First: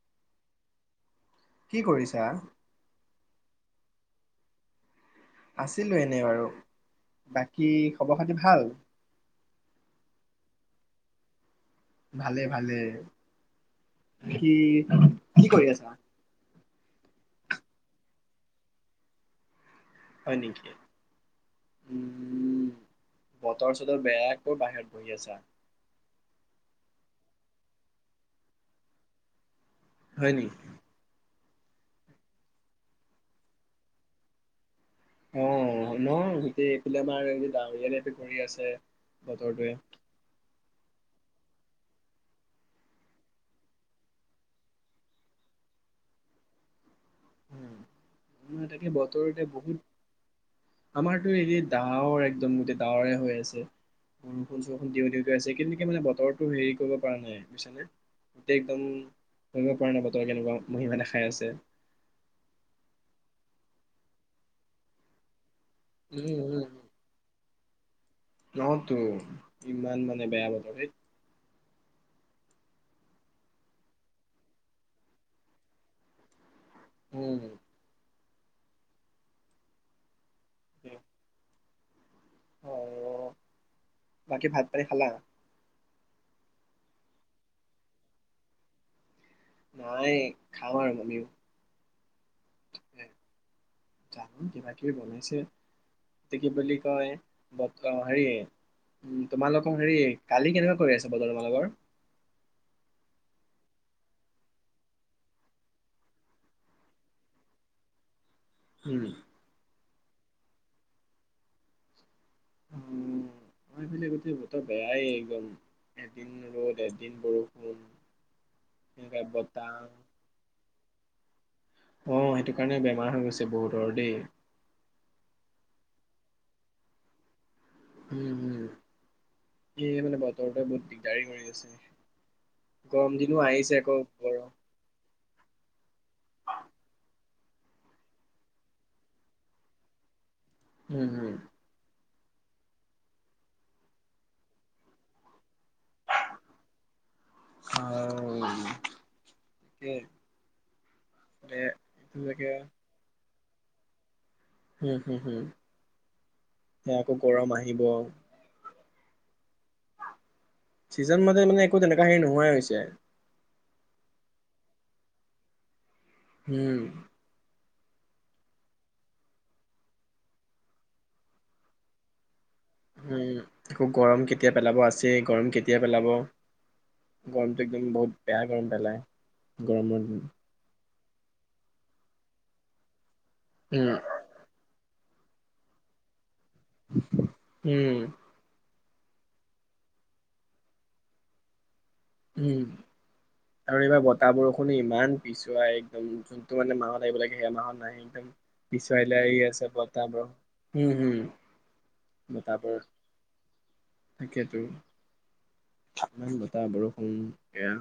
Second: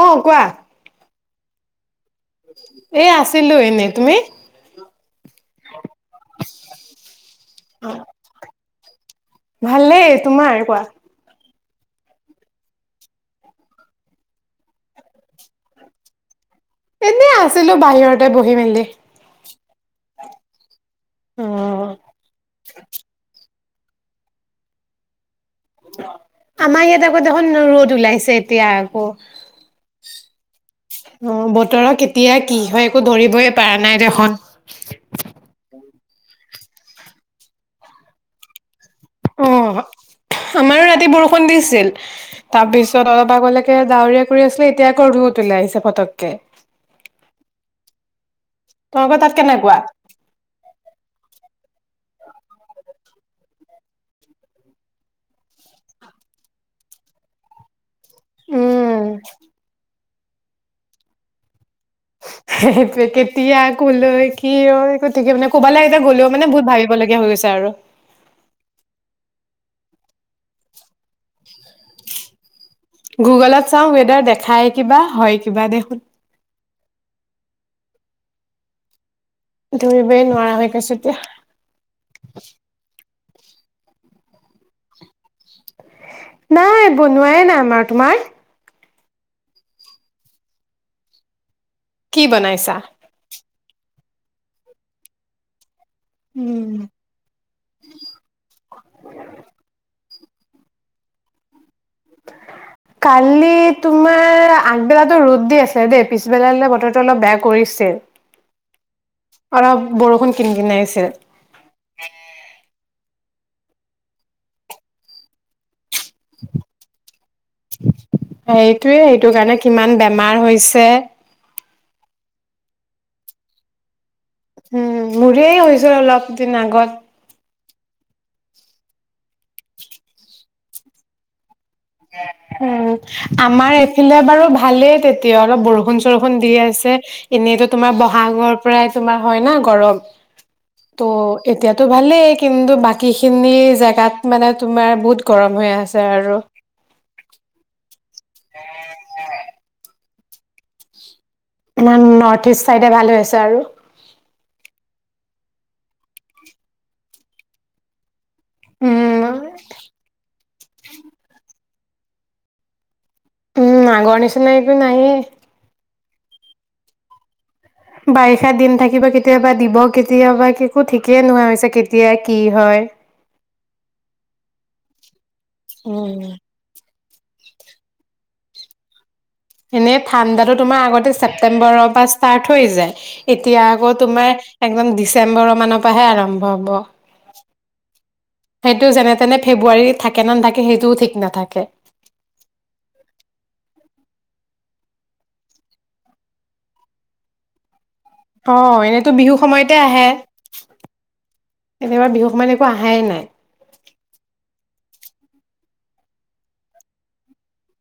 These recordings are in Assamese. অ' কোৱা। কি কৰিছ? এ আছ ছিলো এনেই। তুমি? আছ আছিলো এনেই আৰু। বাকী অ খবৰ খাটি ভাল? ভালেই তোমাৰ কোৱা ভালেই ভালেই। বাকী কি কৰি আছা? এনেই আছিলো বাহিৰতে বহি মেলি। হয় নেকি? অ' তৰ চতৰ বেয়া কৰ বাহিৰত বহি আছা। আমাৰ ইয়াত আকৌ দেখোন ৰ'দ ওলাইছে এতিয়া আকৌ। হয় নেকি? অ', বতৰৰ কেতিয়া কি হয় একো ধৰিবই পাৰা নাই দেখোন। অ', ন। এ-এইফালে আমাৰ আজি ডাৱৰীয়া টাইপেই কৰি আছে। বতৰটোৱে। অ', হ-আমাৰো ৰাত ৰাতি বৰষুণ দিছিল, তাৰ পিছত অলপ আগলৈকে ডাৱৰীয়া কৰি আছিলে, এতিয়া আকৌ ৰ'দ ওলাইছে পতককে। অ', তাতে তোমালোকৰ তাত বতৰটোৱে কেনেকুৱা বহুত, আমাৰতো ইয়াত ডাৱৰ একদম ডাৱৰীয়া হৈ আছে, বৰষুণ-চৰষুণ দিওঁ দিওঁকৈ আছে, কিন্তু কি মানে বতৰটো হেৰি কৰিব পৰা নাই, বুজিছানে? এতিয়া একদম, উম ধৰিব পৰা নাই বত তৰে কেনেকুৱা মহিমা দেখাই আছে। সেইটোৱে। কেতিয়া, কলৈ, কিয়, একো ঠিকে মানে কবলৈ এতিয়া উম, গলেও মানে বহুত ভাবিব লগীয়া হৈ গৈছে। অ' টো। ইমান মানে বৱা বতৰ ঢেঁট। গুগলত চাওঁ, ৱেদাৰ দেখুৱাই কিবা হয়, কিবা দেখোন। উম। ধৰিনৈ নোৱাৰ আৰু এ কৈছোঁ দিয়া। [inaudible] অ' বাকী ভাত পানী খালা? নাই। বনুআই নাই আমাৰ। তোমাৰ? নাই। খাম আৰু আমিয়ো। কি বনাইছা? জনো কিবা কিবি বনাইছে। এইটো কি উম, বুলি কয়? বত অ', হেৰি তোমালোকৰ হেৰি। কালি কেনেকুৱা কৰি আছে বতৰ তোমালোকৰ? কালি তোমাৰ আগবেলাটো ৰ'দ দি আছিল দে। পিছবেলালে বতৰটো অলপ বেয়া কৰিছিল। উম। অলপ বৰষুণ কিন কিনাইছে। উম, আমাৰফালে গোটে বতৰ বেয়া এ একদম। এদিন ৰ'দ, এদিন বৰষুণ, সাইটোৱে এনেকুৱা সেইটোৰ কাৰণে বতাহ। কিমান বেমাৰ হৈছে। অ', সেইটো কাৰণেও বেমাৰ হৈ গৈছে বহুতৰ দে। উম, মুৰেই হৈছিল অলপ দিন আগত। উম, উম। এ মানে, বতৰটোৱে বহুত দিগদাৰি কৰি আছে। উম, গৰম দিনো আহিছে অমৰ আকৌ এইফালে বাৰু গৰম। ভালে তেতিয়া অলপ বৰষূণ, ছৰসুন দি আছে। এনেটো তোমাৰ বহাগৰ পৰাই তোমাৰ হয় না গৰম। উম ত হুম এতিয়াতো ভালে কিন্তু বাকীশিনি জেগাত মানে তোমাৰ বহুত গৰম হৈ আছে আৰু। অ'। অম, এ নান-নৰ্থৱেষ্ট চাইডয়ে ভালহৈ আছে। আৰু, [unintelligible] উম! চিজন মানে মানে একো তেনেকুৱা হেৰী নোহোৱাই হৈছে৷ উম আগৰ নিছিনা একো নাই এ উম বাৰিষা দিন থাকিব কেতিয়াবা দিব কেতিয়াবা একো ঠিকে নোহোৱা হৈছে কেতিয়া কি হয় [unintelligible] [unintelligible] সেই গৰম কেতিয়া পেলাব উম [unintelligible] [unintelligible] এনে দিন। ঠাণ্ডাটো তোমাৰ আগতে চেপ্তেম্বৰ ৰ পৰা ষ্টাৰত হৈ যায়। এতিয়া উম আকৌ তোমাৰ [unintelligible] চেপ্তেম্বৰ ৰ মানৰ পৰা হে আৰম্ভ, হ'ব উম সেইটো যেনে তেনে ফেব্ৰুৱাৰীত থাকে নে নাথাকে সেইটো ঠিক নাথাকে। উম আৰু এইবাৰ বতাহ বৰষুণ ইমান [unintelligible] একদম যোনটো মানে মাহত আহিব লাগে সেই মাহত নাহিল। অ পিছুৱাই এনেতো লৈ বিহু আহি আছে সময়তে বতাহ আহে বৰষুণ হম একেবাৰে বিহু হম সময়ত বতাহ একো আহাই নাই বৰষুণ তাকে টো [unintelligible] ইমান বতাহ বৰষুণ গেল।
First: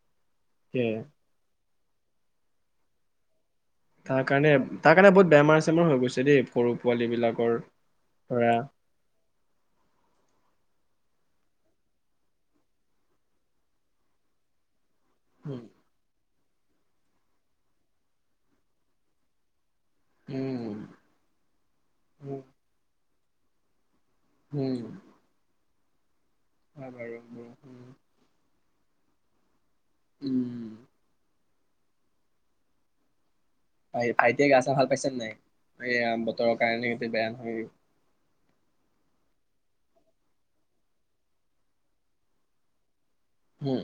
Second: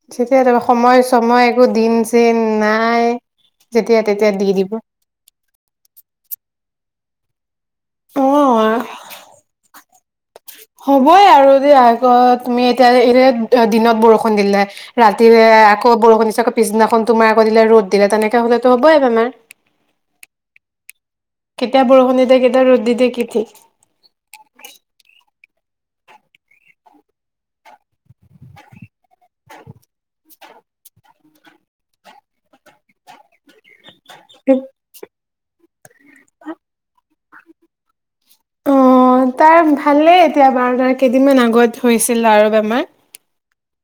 [unintelligible] সময় চময় একো,, দিন-চিন নাই যেতিয়া তাৰ তেতিয়া দি কাৰনে দিব তাৰ কাৰনে বহুত বেমাৰ চেমাৰ হৈ গৈছে দেই অ [unintelligible] ধৰা হবয়ে আৰু দিয়া [unintelligible] দিনত বৰষুণ দিলে ৰাতিলে উম আকৌ বৰষুণ দিছে পিছদিনা খন টো তোমাৰ আকৌ ৰ'দ দিলে তেনেকে হ'লে টো হবয়ে বেমাৰ। কেতিয়া বৰষুণ দি দিয়ে কেতিয়া ৰ'দ দি দিয়ে কি থিক। [unintelligible] উম। [unintelligible] উম ভাইটি য়ে গা-চা ভাল পাইছেনে নাই এয়া বতৰৰ কাৰণে যে বেয়া। [unintelligible] অ, তাইৰ ভালেই এতিয়া বাৰ গাৰ কেইদিনমান আগত হৈছিল আৰু বেমাৰ। হু।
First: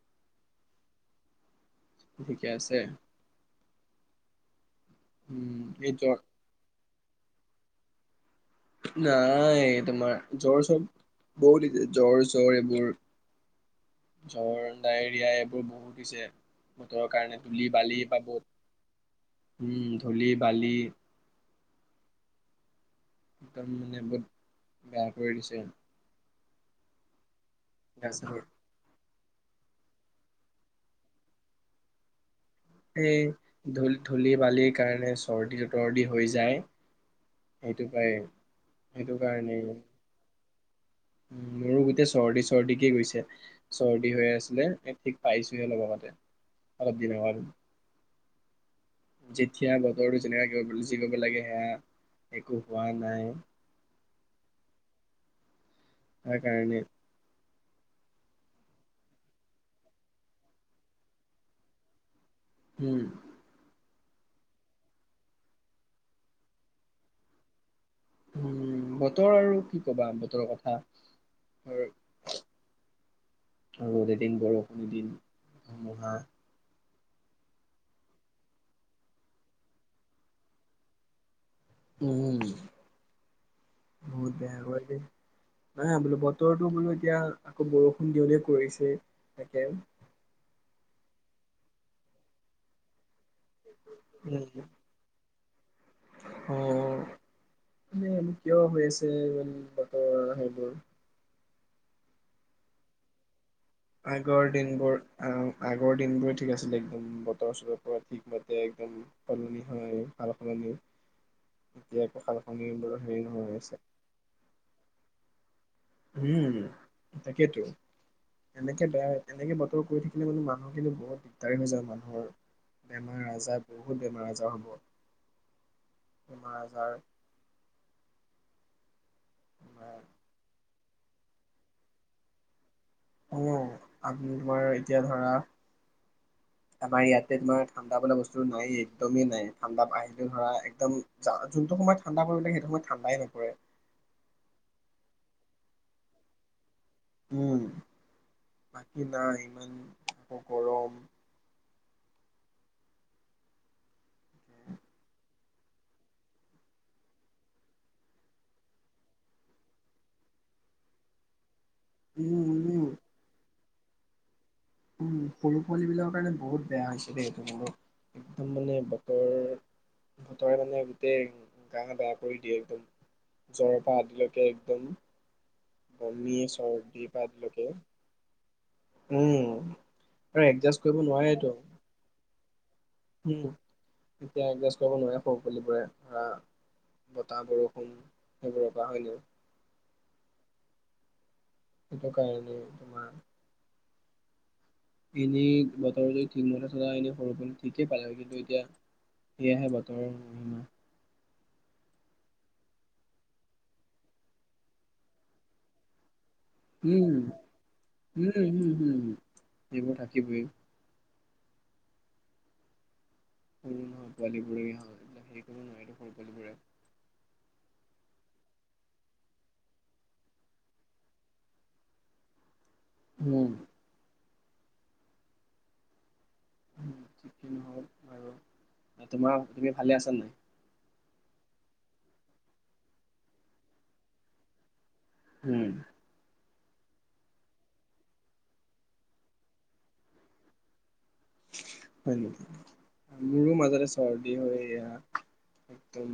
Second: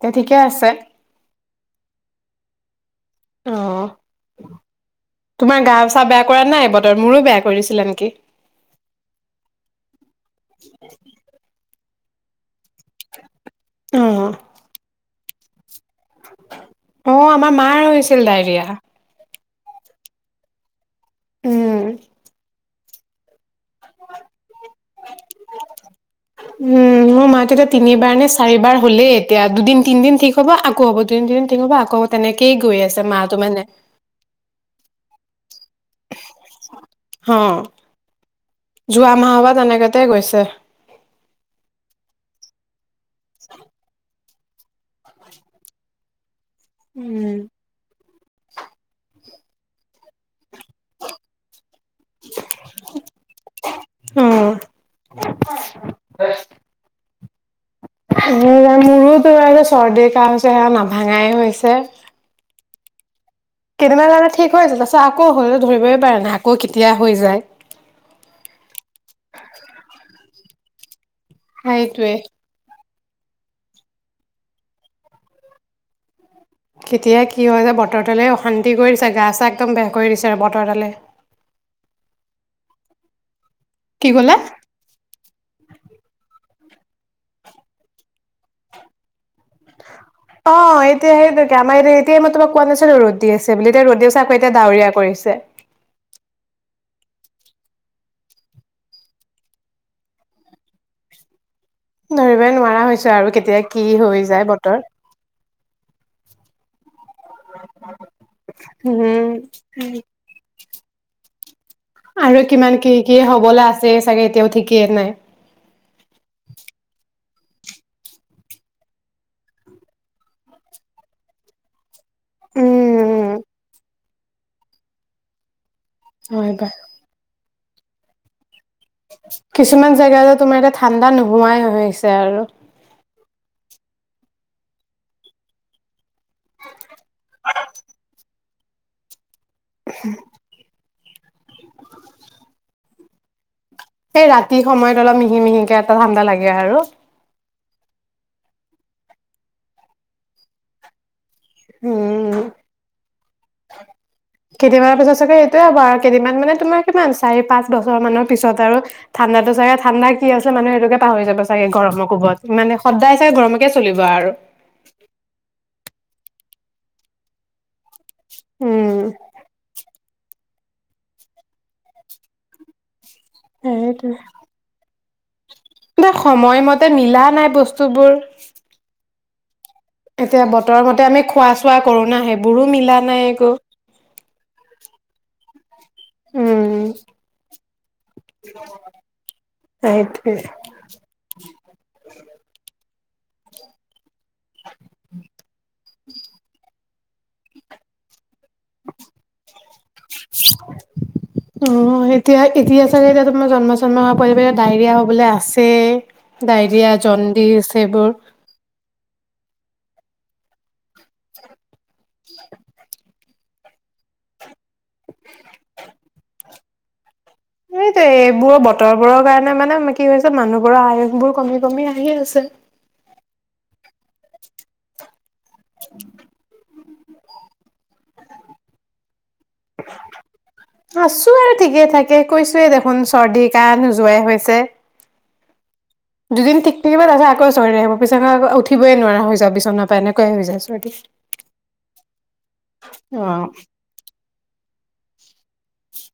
তে ঠিকে আছে? ঠিকে আছে? অহ। উম তোমাৰ এই গাউচা জ্বৰ বেয়া কৰা নাই? বত মোৰো বেয়া কৰিছিলে নি। নাই তোমাৰ জৰ চব বও লিতেদ। জ্বৰ জ্বৰ এইব জৰ অ জ্বৰ নাইট। ইয়াৰ এইবোৰ বহুত। পিছে বতৰৰ অ কাৰণে আমাৰ মাৰ ধূলি-বালি হৈছিল বাব ডায়েৰিয়া হুম ধূলি বালি [unintelligible] একদম মানে বত বেয়া কৰি দিছে। উম মো মাত তেতিয়া গা তিনিবাৰ নে চাবোৰ চাৰিবাৰ হ'লে তেয়া দুদিন তিনদিন ঠিক হব আকৌ হব, দুদিন তিনদিন ঠিক হ'ব আক হ'ব তেনেক এই ধূল ধূলি বালিৰ কাৰণে চো অৰ্দিটোত। তৰ্দি হৈ যায়, অ সেইটো হয়ে। যোৱা সেইটো মাহৰ পৰা কাৰণেই। তেনেকাতে গৈছে উম মোৰো গোটে চৰ্দি চৰ্দি কে গৈছ [unintelligible] চৰ্দি হৈ আছে। বোলে একতিক পাইছোহে লবাগতে। অলপ উম দিনসহেঁতেন। যেতিয়া বতৰটো জেনেৰাইগ [unintelligible] যি ব ব লাগে সেয়া, একো হোৱা নাই। [unintelligible] সেকাৰনে। হে ৰাম, মোৰোতো [unintelligible] চৰ্দি কাহ হৈছে সেয়া নাভাঙাই হৈছে। হো। এবাবাবা ঠিক হৈ যায়। তাইছত আকৌ হয় অ ধৰিবই পৰা নাই আকৌ কেতিয়া হৈ যায় হোঁ, বতৰ আৰু কি কবা বতৰৰ কথা। হাইটোৱে। ৰ'দ এদিন। বৰষুণ দুদিন। ধুমুহা। কেতিয়া কি হয় যে বতৰদালে অশান্তি কৰিছে গা চা একদম বেয়া কৰি দিছে বতৰদালে। উম উম কি বহুত ক'লা বেয়া হয় দেই। নাহা বুলি বত বতৰটো মানে এতিয়া, আক' বৰষুণ দিওঁ-দিওঁ কৰিছে, তাকে। অ ', এতিয়া সেইটোহে আমাৰ এতিয়া এইমাত্ৰ কোৱা নাছিলোঁ ৰ'দ দিএছে এবেলি এতিয়া ৰ'দ দি আছে এতিয়া আক' ডাৱৰীয়া কৰিছে। উম, ম [inaudible] জানো কিয় হৈ আছে বতৰ [unintelligible] ধৰিবই নোৱাৰা হৈছোঁ আৰু কেতিয়া কি হৈ যায় আগৰ বতৰ। দিনবোৰ আউ। আগৰ দিনবোৰে ঠিক আছিলে। একদম বতৰ-চতৰ পৰা ঠিক মাতে একদম উম সলনি হয় সালসলনি, এতিয়া আকৌ আৰু সালসলনি কিমান কি বোৰ কি হেৰি হয় হবলৈ আছে [inaudible] চাগে এতিয়াও ঠিকেই নাই। উম, তাকেতো, এনেকে বেয়া এনেকে বতৰ পৰি থাকিলে মানে মানুহ কিন্তু বহুত দিগদাৰি হৈ যায় মানুহ। ৰ, উম বেমাৰ-আজাৰ বহুত। বহুত বেমাৰ-আজাৰ হ'ব [inaudible] [inaudible] হয় কুমাৰ বাৰু। আজাৰ [inaudible] কিছুমান তোমাৰ জেগা যে তোমাৰ এতিয়া ঠাণ্ডা নোহ সোৱাই আহিছে আৰু। অ', আপ তোমাৰ এতিয়া ধৰা, আমাৰ ইয়াতে তোমাৰ ঠাণ্ডা বোলা বস্তুটো নাইয়ে একদমেই নাই। ঠাণ্ডা পা আহিলেও ধৰা একদম যা যোনটো সময়ত ঠাণ্ডা পৰিব লাগে সেইটো সময়ত ঠাণ্ডাই নপৰে। সেই ৰাতি সময়ত অলপ মিহি-মিহিকে এটা ঠাণ্ডা লাগে আৰু। উম, বাকী নাই, ইমান আকৌ গৰম। উমমম। কেতিয়াবা [unintelligible] টোৱে হ'ব আৰু কেইিনমান মানে তোমাৰ কিমান চাৰি পাঁচ বছৰ মানৰ পিছত আৰু, ঠাণ্ডাটো চাগে ঠাণ্ডা কি আছিলে মানুহে সেইটোকে পাহৰি যাব ছা [unintelligible] গৰমৰ উম কোবত, মানে উম সদায় চাই গৰমত কে চলিবা আৰু। উম, [unintelligible] পোৱালী বিলাক কাৰণে বহুত বেয়া হৈছে দেই। [unintelligible] একদম মানে উম বতৰৰ বতৰে মানে গোটেই গা বেয়া কৰি দিয়ে একদম। জ্বৰ পা সেইটোৱে আদিলৈকে একদম। [unintelligible] বমি সময়মতে চৰ্দিৰ মিলা পৰা নাই আদিলৈকে বস্তুবোৰ। উম। আৰু এতিয়া এডজাষ্ট বতৰ কৰিব মতে আমি নোৱাৰেটো খোৱা-চোৱা কৰোঁ না, হেইব বোৰো উম, এতিয়া এদজাছ কৰিব নোৱাৰে স [unintelligible] ধৰা উম বতাহ-বৰষুণ, সেইবোৰৰ পৰা হয় নাই? [unintelligible] সেইটোকাৰণে। তোমাৰ [inaudible] ইনেই বতৰ যদি ঠিক মতে থকা হ'লে [unintelligible] ঠিকে পালে হয়, কিন্তু এত তিয়া, সেয়াহে বতৰৰ মহিমা। অ', এতিয়া-এতিয়া চাগে এতিয়া তোমাৰ জন্ম চন্ম হোৱাৰ পৰা ডায়েৰিয়া হ'বলৈ আছেই। ডায়েৰিয়া, উম জণ্ডিছ সেইবোৰ সেইবোৰ থাকিবই। [inaudible] উম কালি-পৰহি অ', সেই বিলাক উম। সেইটোৱেই, এইবোৰৰ বতৰবোৰৰ কাৰণে মানে কি হৈছে, মানুহবোৰৰ আয়ুসবোৰ কমি কমি আহি আছে। উম। [inaudible] [unintelligible] তোমাৰ, তুমি ভালে আছা নাই? আছোঁ আৰু ঠিকে থাকে, কৈছোৱেই দেখোন চৰ্দি, কাহঁ নোযোৱাই হৈছে। উম। দুদিন ঠিক থাকিব তাৰ পিছত আকৌ চৰ্দি আহিব। বিছনা পৰা উঠিবই নোৱাৰা হৈ যাওঁ, বিচনাৰ পাই এনেকুৱাই হয় যায় চৰ্দি। হয় নেকি, অ'। মোৰো মাজতে চৰ্দি হয় এয়া একদম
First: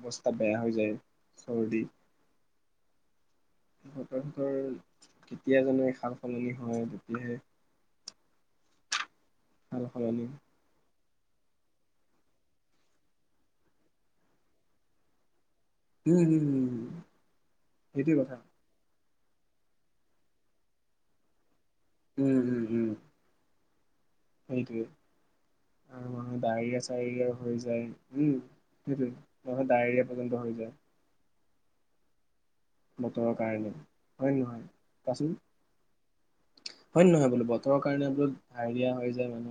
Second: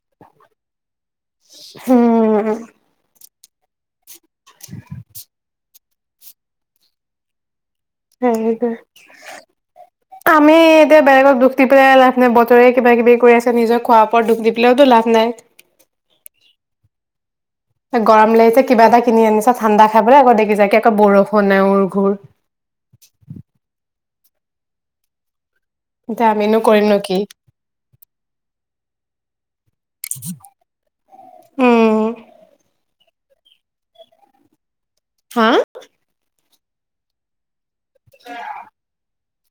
অৱস্থা বেয়া হৈ যায়। চৰ্দি হম। তহঁতৰ কেতিয়াজানো এখন সাল-সলনি হয় তেতিয়াহে এ সেইটোৱে। সাল-সলনি তেতিয়া বেলেগক দুখ দি পেলাই লাভ নাই, বতৰে কিবা কিবি কৰি আছে, নিজৰ খোৱা ওপৰত দুখ দি পেলাইটো লাভ নাই। উম হম হম সেইটোৱে গৰম কথা লাগিছে কিবা এটা কিনি আনিছা ঠাণ্ডা খাবলৈ, আকৌ দেখিছা একে আকৌ বৰষুণে ঔ উম, উম, উম। সেইটোৱেই। আৰু এতিয়া মানহে আমিনো কৰিম ডায়েৰিয়া নো কি চায়ৰিয়া হৈ যায়। উম, সেইটো মানুহৰ ডায়েৰিয়া পৰ্যন্ত হৈ যায়। উম, বতৰৰ কাৰণে হয় নে নহয়? কোৱাচোন? হা? হয় নে নহয় বোলো ব [unintelligible] কাৰণে বোলো হাইৰিয়া হৈ যায় মানু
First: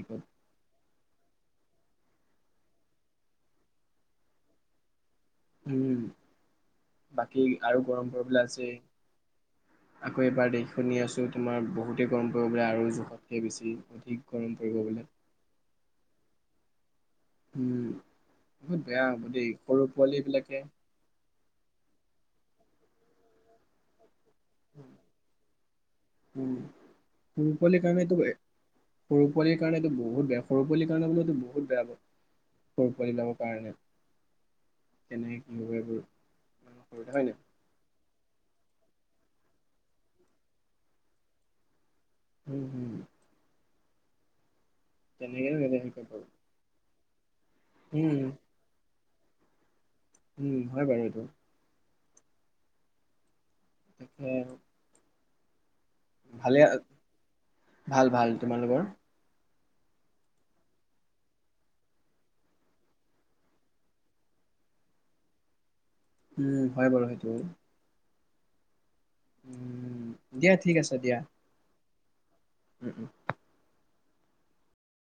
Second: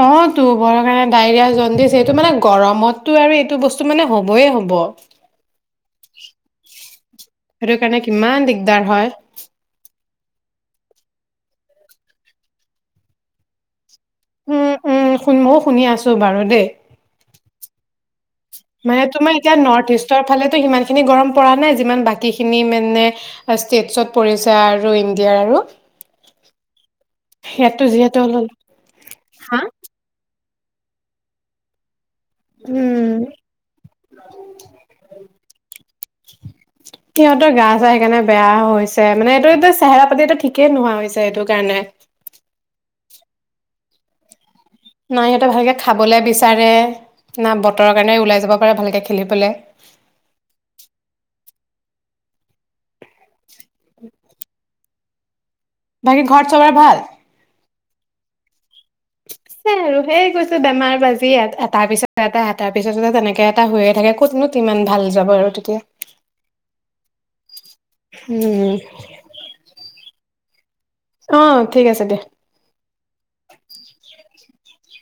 অ', টো, বৰ্কায়ে ডায়েৰিয়া, জণ্ডিচ এইটো মানে গৰমতটো আৰু এইটো বস্তু মানে হ'বই হ'ব। উম, বাকী সেইটো আৰু কাৰণে গৰম কিমান পৰিবলৈ আছে এ, দিগদাৰ হয় আকৌ এবাৰ দেশ শুনি আছোঁ তোমাৰ বহুতে গৰম পৰিব বোলে আৰু জোখতকে বেছি। অধিক গৰম উম, পৰিব বোলে উম, শুন, ময়ো শুনি আছোঁ বাৰু দেই। উম। বহুত মানে বেয়া হ'ব তুমি দেই এতিয়া সৰু পোৱালী নৰ্থইষ্টৰ বিলাকে ফালেটো সিমানখিনি গৰম পৰা নাই, যিমান বাকী খি খিনি মানে ষ্টেটছত পৰিছে আৰু ইণ্ডিয়াৰ আৰু। উম সৰু পোৱালী ইয়াতো কাৰণেটো যিহেতু বে, অলপ সৰু পোৱালী হা কাৰণেটো বহুত বেয়া, সৰু পোৱালী কাৰণে বোলো এইটো বহুত বেয়া। সৰু উম পোৱালীবিলাকৰ কাৰণে, তেনেকে [unintelligible] সৰুতে হয়নে? ছে, মানে এইটো এইটো চেহেৰা পাতিটো ঠিকে নোহোৱা হৈছে এইটো কাৰণে। উম, উম। না সিহঁতে ভালকে হেৰি কৰিব খাবলে পাৰোঁ। বিচাৰে না বতৰৰ কাৰণে উম ওলাই যাব পাৰে ভালকে খে [unintelligible] উম, হয় বাৰু এইটো। তাকেই আৰু। বাকী ঘৰত চবৰে ভাল? ভাল ভাল। তোমালোকৰ? আছে আৰু। সেই গৈছে বেমাৰ-বাজি এটাৰ পিছত এটা, এটাৰ পিছতো তেনেকে এটা হৈয়ে থাকে, ক'তনো তিমান ভাল যাব আৰু তেতিয়া। উম হয় বাৰু সেইটো উম। উম, দিয়া ঠিক আছে। [unintelligible] দিয়া। অ', ঠিক আছে দিয়া। উ, উ।